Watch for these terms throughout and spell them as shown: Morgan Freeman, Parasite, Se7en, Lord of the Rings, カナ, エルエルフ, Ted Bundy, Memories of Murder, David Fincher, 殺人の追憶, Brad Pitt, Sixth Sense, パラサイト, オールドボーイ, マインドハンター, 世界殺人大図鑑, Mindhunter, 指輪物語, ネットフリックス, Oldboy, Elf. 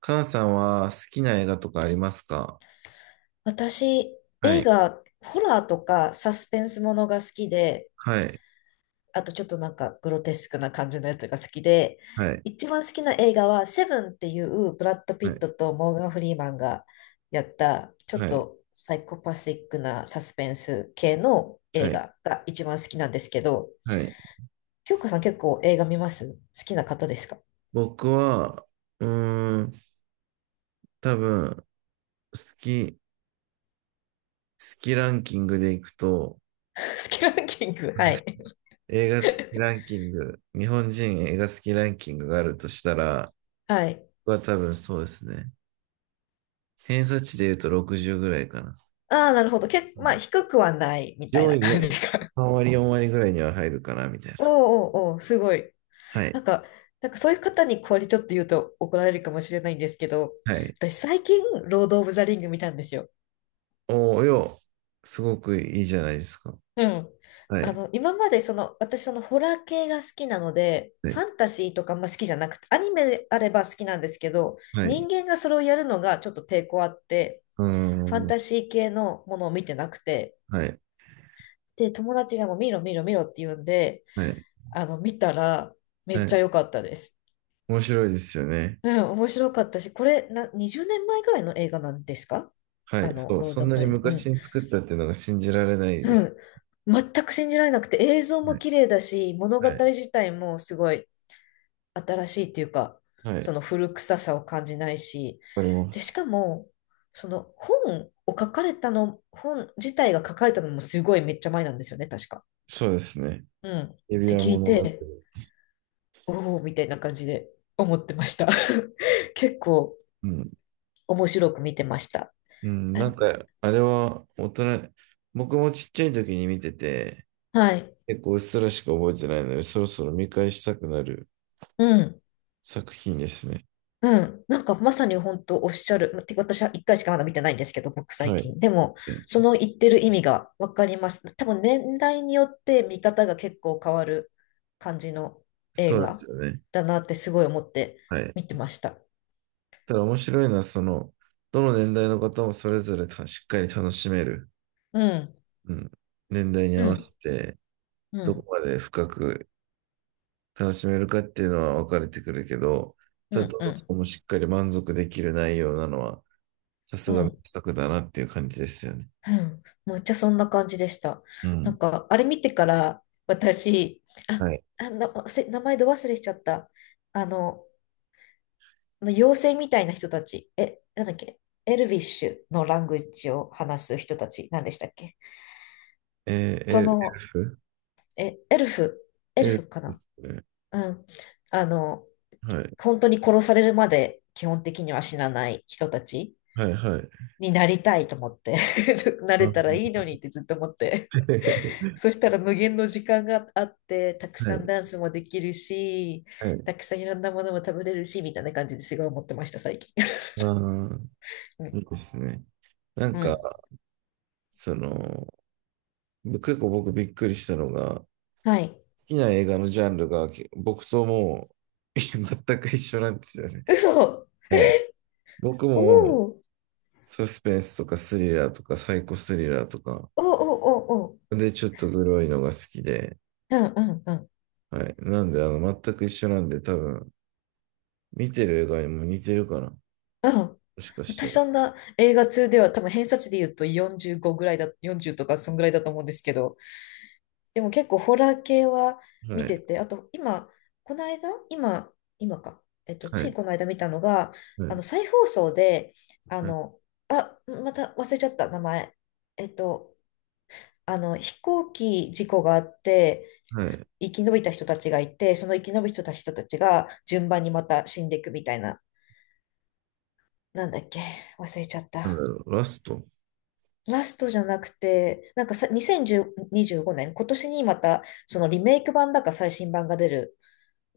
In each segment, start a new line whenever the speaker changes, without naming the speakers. カナさんは好きな映画とかありますか？
私、
は
映
い、
画、ホラーとかサスペンスものが好きで、
はい、
あとちょっとグロテスクな感じのやつが好きで、
はい、
一番好きな映画はセブンっていうブラッド・ピ
は
ッ
い、
トとモーガン・フリーマンがやったちょ
は
っ
い、
とサイコパシックなサスペンス系の映
はい、
画が一番好きなんですけど、
はい。
京子さん結構映画見ます？好きな方ですか？ 好
僕は、うーん、多分、好きランキングでいくと、
きランキング、はい。
映画好きランキング、日本人映画好きランキングがあるとしたら、
はい。
僕は多分そうですね。偏差値で言うと60ぐらいかな。
ああ、なるほど。結
う
構、まあ、
ん、
低くはないみたい
上
な
位に
感じか。
3割、4割ぐらいには入るかな、みたいな。
おうおうおう、すごい。
はい、
なんか、なんかそういう方にこれちょっと言うと怒られるかもしれないんですけど、
はい。
私最近、ロード・オブ・ザ・リング見たんですよ。
おーよ、すごくいいじゃないですか。
うん。
はい。
今までその、私そのホラー系が好きなので、
は
フ
い。
ァンタジーとかあんま好きじゃなくて、アニメであれば好きなんですけど、
は
人
い。
間がそれをやるのがちょっと抵抗あって、
うー
ファン
ん。
タジー系のものを見てなくて、
はい。
で、友達がもう見ろ見ろ見ろって言うんで、
はい。
見たらめ
は
っちゃ
い。
良かったです。
面白いですよね。
うん、面白かったし、これな、20年前ぐらいの映画なんですか？
は
あ
い。
の、
そう。
ロー
そ
ズ・オ
ん
ブ・
な
ラ
に
イブ。う
昔
ん。
に作ったっていうのが信じられないで
う
す。
ん。全く信じられなくて、映像
は
も
い。
綺麗だし、物語
はい。
自体もすごい新しいっていうか、
はい。
その
わ
古臭さを感じないし、
かりま
で、し
す。
かも、本自体が書かれたのもすごいめっちゃ前なんですよね、確か。
そうですね。
うん。っ
指
て
輪
聞い
物語。
て、おお、みたいな感じで思ってました。結構
うん。
面白く見てました。
うん。
あ、
なんか、あれは大人、僕もちっちゃい時に見てて、
はい。
結構うっすらしか覚えてないので、そろそろ見返したくなる
うん。
作品ですね。
うん。なんかまさに本当おっしゃる。てか私は一回しかまだ見てないんですけど、僕最
はい。
近。でも、
で、
その言ってる意味がわかります。多分年代によって見方が結構変わる感じの映
そうです
画
よね。
だなってすごい思って
はい。
見てました。
ただ面白いのは、どの年代の方もそれぞれたしっかり楽しめる、
うん。
うん、年代に
う
合わ
ん。
せて、
う
どこ
ん。
まで深く楽しめるかっていうのは分かれてくるけど、
う
ただ、
ん。
ど
う
うし
ん。
てもしっかり満足できる内容なのは、さす
う
が名
ん。
作だなっていう感じですよね。
うん、むっちゃそんな感じでした。
う
な
ん。
んか、あれ見てから私、あ、
はい。
あ、な、せ名前ど忘れしちゃった。あの、あの妖精みたいな人たち、え、なんだっけ、エルビッシュのラングエッジを話す人たち、なんでしたっけ。
えー、
そ
エルエル
の、
フ
え、エル
エル
フか
フで
な。
すね。
うん。あの、
はい。
本当に殺されるまで基本的には死なない人たち
はい、はい。
になりたいと思って、な
あ
れたら
の
いいの にってずっと思って。そしたら無限の時間があって、たく
は
さん
い、
ダンスもできるし、
は
た
い。
くさんいろんなものも食べれるし、みたいな感じですごい思ってました、最近。
ああ、
う
いい
ん。
ですね。なん
う
か、
ん。
その、結構僕びっくりしたのが、好
はい。
きな映画のジャンルがけ僕ともう 全く一緒なんですよね。
嘘、
はい。僕
お
も
ーおー
サスペンスとかスリラーとかサイコスリラーとか、
おー、おーおー、
で、ちょっとグロいのが好きで、
うんうんうん、
はい。なんで、全く一緒なんで、多分、見てる映画にも似てるかな。
うん。
もしかした
私
ら。
そんな映画2では多分偏差値で言うと45ぐらいだ、40とかそんぐらいだと思うんですけど、でも結構ホラー系は
は
見て
い。
て、あと今、この間、今、今か、えっと、
は
つい
い。
この間見たのが、
は
あ
い。
の、再放送で、あ
はい。
の、あ、また忘れちゃった名前。えっと、あの、飛行機事故があって、
はい。
す生き延びた人たちがいて、その生き延びた人たちが順番にまた死んでいくみたいな、なんだっけ、忘れちゃっ
なんだ
た。
ろう、ラスト。
ラストじゃなくて、なんかさ、2025年、今年にまた、そのリメイク版だか最新版が出る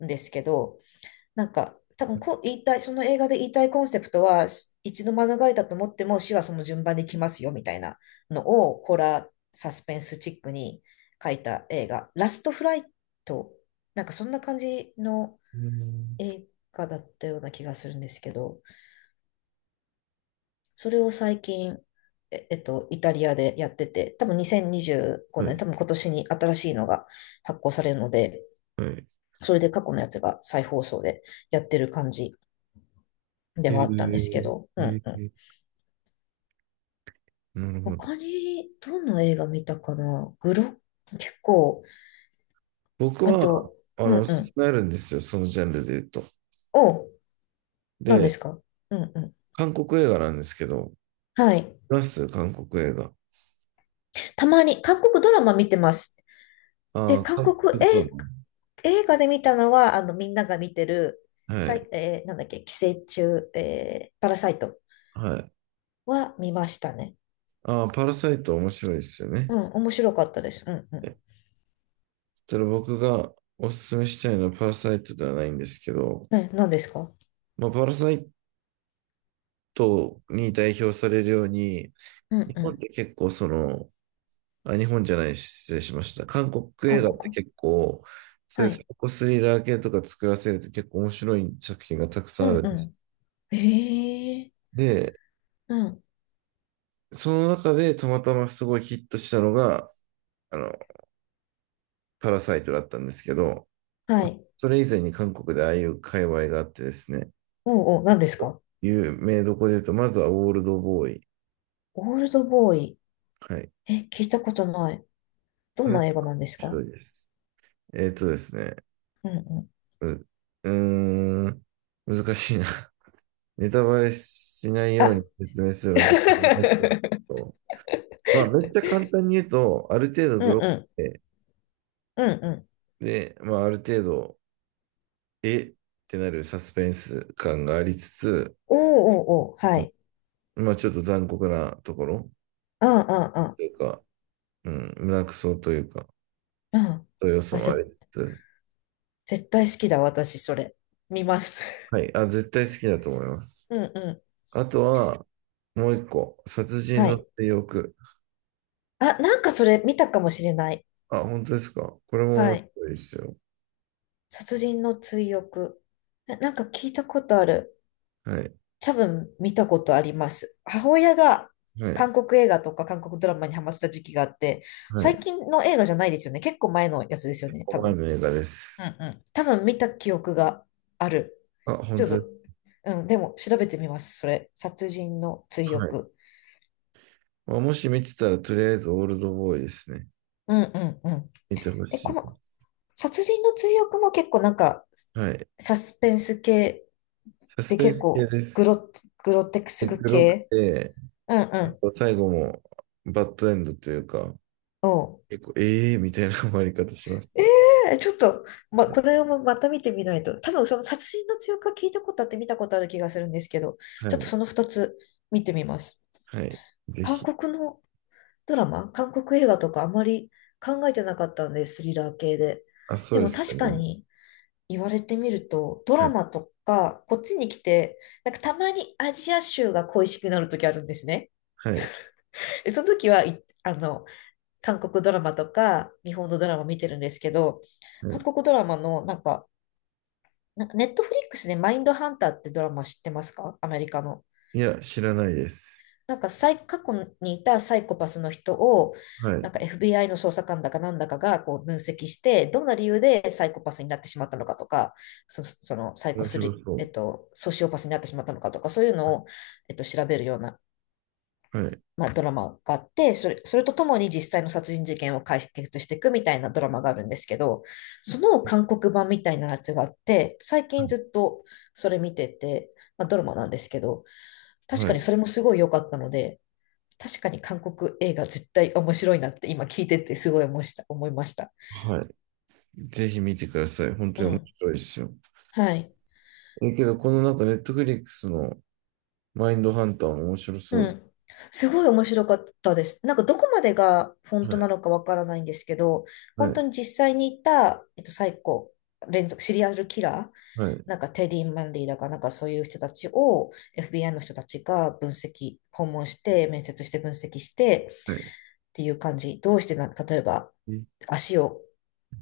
んですけど、なんか、多分こう言いたい、その映画で言いたいコンセプトは、し一度免れたと思っても死はその順番で来ますよみたいなのを、ホラー、サスペンスチックに書いた映画、ラストフライト、なんかそんな感じの
うん、
映画だったような気がするんですけど、それを最近、え、えっと、イタリアでやってて、多分2025
は
年、
い。
多分今年に新しいのが発行されるので、
はい。
それで過去のやつが再放送でやってる感じで
え
はあったんですけ
ー、
ど、うん
え
うん。
ー、なるほど。
他にどんな映画見たかな、グロ、結構、
僕
あ
は、
と、うん
お
う
すす
ん。
めあるんですよ、そのジャンルで言うと。
お、何で
で、
すか？うんうん。
韓国映画なんですけど、
はい。
見ます韓国映画。
たまに韓国ドラマ見てます。で、
ああ、
韓
韓
国
国ド
映、
ラ
映画で見たのは、あの、みんなが見てる、
マ。は
さ
い。
い、えーなんだっけ、寄生虫、えーパラサイト
はい。
は見ましたね。
ああ、パラサイト面白いですよね。
うん、面白かったです。うんうん。
えそれ僕がおすすめしたいのはパラサイトではないんですけど、
ね、何ですか？
まあ、パラサイトに代表されるように、
うん
日
う
本っ
ん。
て結構あ、日本じゃない、失礼しました。韓国映
韓
画って
国、
結構、そうい
は
うサイ
い。
コスリラー系とか作らせると結構面白い作品がたくさ
う
んある
ん
んです。
うん。ええ
で、
ー、うん。
その中でたまたますごいヒットしたのが、あの、パラサイトだったんですけど、
はい。
それ以前に韓国でああいう界隈があってですね、
おうおう、何ですか？
有名どこで言うと、まずはオールドボーイ。
オールドボーイ。
はい。
え、聞いたことない。ど
こ
ん
れ面
な映画なんです
白
か？
いです。ですね、
うんうん。
うーん、難しいな。ネタバレしないよう
あ、
に説明するのちょっと難しいけ ど、まあ、めっちゃ簡単に言うと、ある程度
う
グ
ん
ロ
う
く
ん。
て、
うんうん。
で、まあ、ある程度、えってなるサスペンス感がありつつ、
おおおーおー、は
うん、
い。
まあ、ちょっと残酷なところ
うんう
とい
ん
うか、うん、胸くそというか、
うん。うん。
そういう要素
あ、
も
ち、
ありつつ、
絶対好きだ、私、それ。見ます。
はい、あ、絶対好きだと思います。
うんうん。
あとは、もう一個、殺人
は
の
い。
追憶。
あ、なんかそれ見たかもしれない。
あ、本当ですか？これも
は
面
い。
白いですよ。
殺人の追憶。え、なんか聞いたことある。
はい、
多分見たことあります。母親が
はい、
韓国映画とか韓国ドラマにハマってた時期があって、
はい。
最近の映画じゃないですよね。結構前のやつですよね、多
5枚
分。
の映画で
うんう
す。
ん、多分見た記憶がある。
あ、本
ちょっ
当
と、
です。
うん、でも調べてみます。それ。殺人の追
はい。
憶。
まあ、もし見てたら、とりあえずオールドボーイですね。
うんうんうん。
見てほ
え、
しい
こ
で
の
す。
殺人の追憶も結構なんか、
はい。
サスペンス系
サス
で
ペン
結
ス系
構
で
グ
す。
ロ、グロテクス
で黒く
系。
て、
うんうん。
最後もバッドエンドというか、結構、ええー、みたいな終わり方します
え
ね。
え、ちょっと、ま、これもまた見てみないと。多分その殺人の強化聞いたことあって見たことある気がするんですけど、
は
ちょっと
い。
その2つ見てみます。
はい。ぜ
韓
ひ。
国のドラマ、韓国映画とかあまり考えてなかったんです、スリラー系で。
あ、そう
で
で
も
すよ
確か
ね。
に言われてみると、ド
は
ラ
い。
マとかこっちに来て、なんかたまにアジア州が恋しくなる時あるんですね。
はい。
でその時は、い、あの、韓国ドラマとか日本のドラマ見てるんですけど、
は
韓
い。
国ドラマのなんか、なんかネットフリックスでマインドハンターってドラマ知ってますか？アメリカの。
いや、知らないです。
なんかサイ、過去にいたサイコパスの人を、
は
な
い。
んか FBI の捜査官だかなんだかがこう分析して、どんな理由でサイコパスになってしまったのかとか、そ、そのサイコ
面
ス
白
リ、え
そ
っと、ソシオパスになってしまったのかとか、そういうのを、えっと、調べるような
う。はい。
まあ、ドラマがあって、それ、それとともに実際の殺人事件を解決していくみたいなドラマがあるんですけど、その韓国版みたいなやつがあって、最近ず
は
っとそれ見てて、まあ、ドラマなんですけど、
い。
確
は
かに
い。
それもすごい良かったので、確かに韓国映画絶対面白いなって今聞いててすごい思いました。
はい、ぜひ見てください。本
う
当に面
ん。
白いですよ。
はい。
けど、このなんか、ネットフリックスのマインドハンター面白そ
う
うです。
ん。すごい面白かったです。なんかどこまでが本
は
当な
い、
のかわからないんですけど、
は
本当
い、
に実際にいた、えっと、サイコ、連続、シリアルキラー、
はい、
なんかテディ・マンディだかなんかそういう人たちを FBI の人たちが分析、訪問して、面接して分析して
はい。
っていう感じ。どうしてな、例えば
え
足を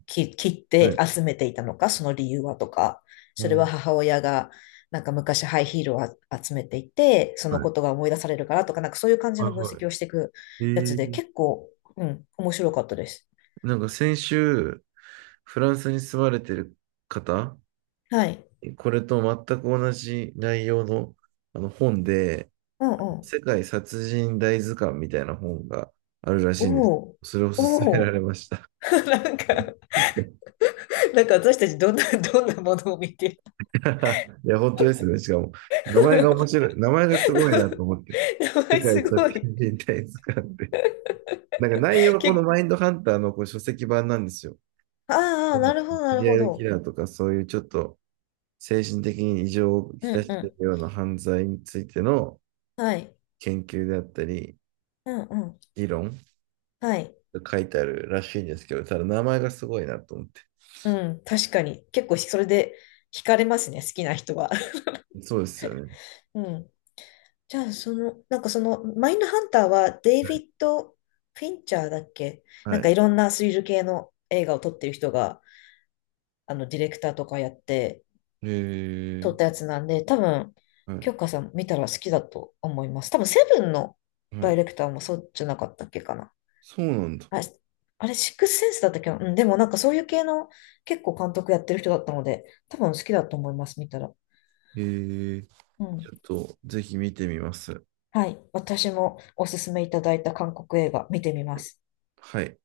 き切っ
はい、
て集めていたのか、その理由はとか、
う
それは
ん、
母親がなんか昔ハイヒールをあ集めていて、そ
は
の
い、
ことが思い出されるからとか、なんかそういう感じ
はい、
の分
は
析
い。
をしていくやつで、結構、うん、面白かったです。
なんか先週、フランスに住まれてる方、
はい。
これと全く同じ内容の、あの本で、
うんうん。
世界殺人大図鑑みたいな本があるら
お
しいんです。
お。
それを勧
お
めら
お、
れました。
なんか、なんか私たちどんな、どんなものを見て。
いや、本当ですね。しかも、名前が面 白い。名前がすごいなと思って。
やば
世
い、
界
す
殺
ごい。
人大図鑑ってなんか内容は
結
この
構、
マインドハンターのこう書籍版なんですよ。
ああ、
うん、
なるほど、な
シ
る
リ
ほ
アルキ
ど。
ラーとかそういうちょっと精神的に異常を
う
きた
んう
しているよう
ん。
な犯罪についての
はい。
研究であったり、
うんうん。
議論
はい。
が書いてあるらしいんですけど、ただ名前がすごいなと思って。
うん、確かに。結構それで惹かれますね、好きな人は。
そうですよね。
うん。じゃあ、その、なんかその、マインドハンターはデイビッド・フィンチャーだっけ、
は
なんかい
い。
ろんなスリル系の映画を撮ってる人が、あの、ディレクターとかやって
へえ、
撮ったやつなんで、多分、
はい、
京香さん見たら好きだと思います。多分、セブンの
は
ダイ
い。
レクターもそうじゃなかったっけかな。
そうなんだ。
あれ、あれシックスセンスだったっけな。うん、でもなんかそういう系の結構監督やってる人だったので、多分好きだと思います、見たら。
へえ、
う
ち
ん。
ょっとぜひ見てみます。
はい。私もおすすめいただいた韓国映画見てみます。
はい。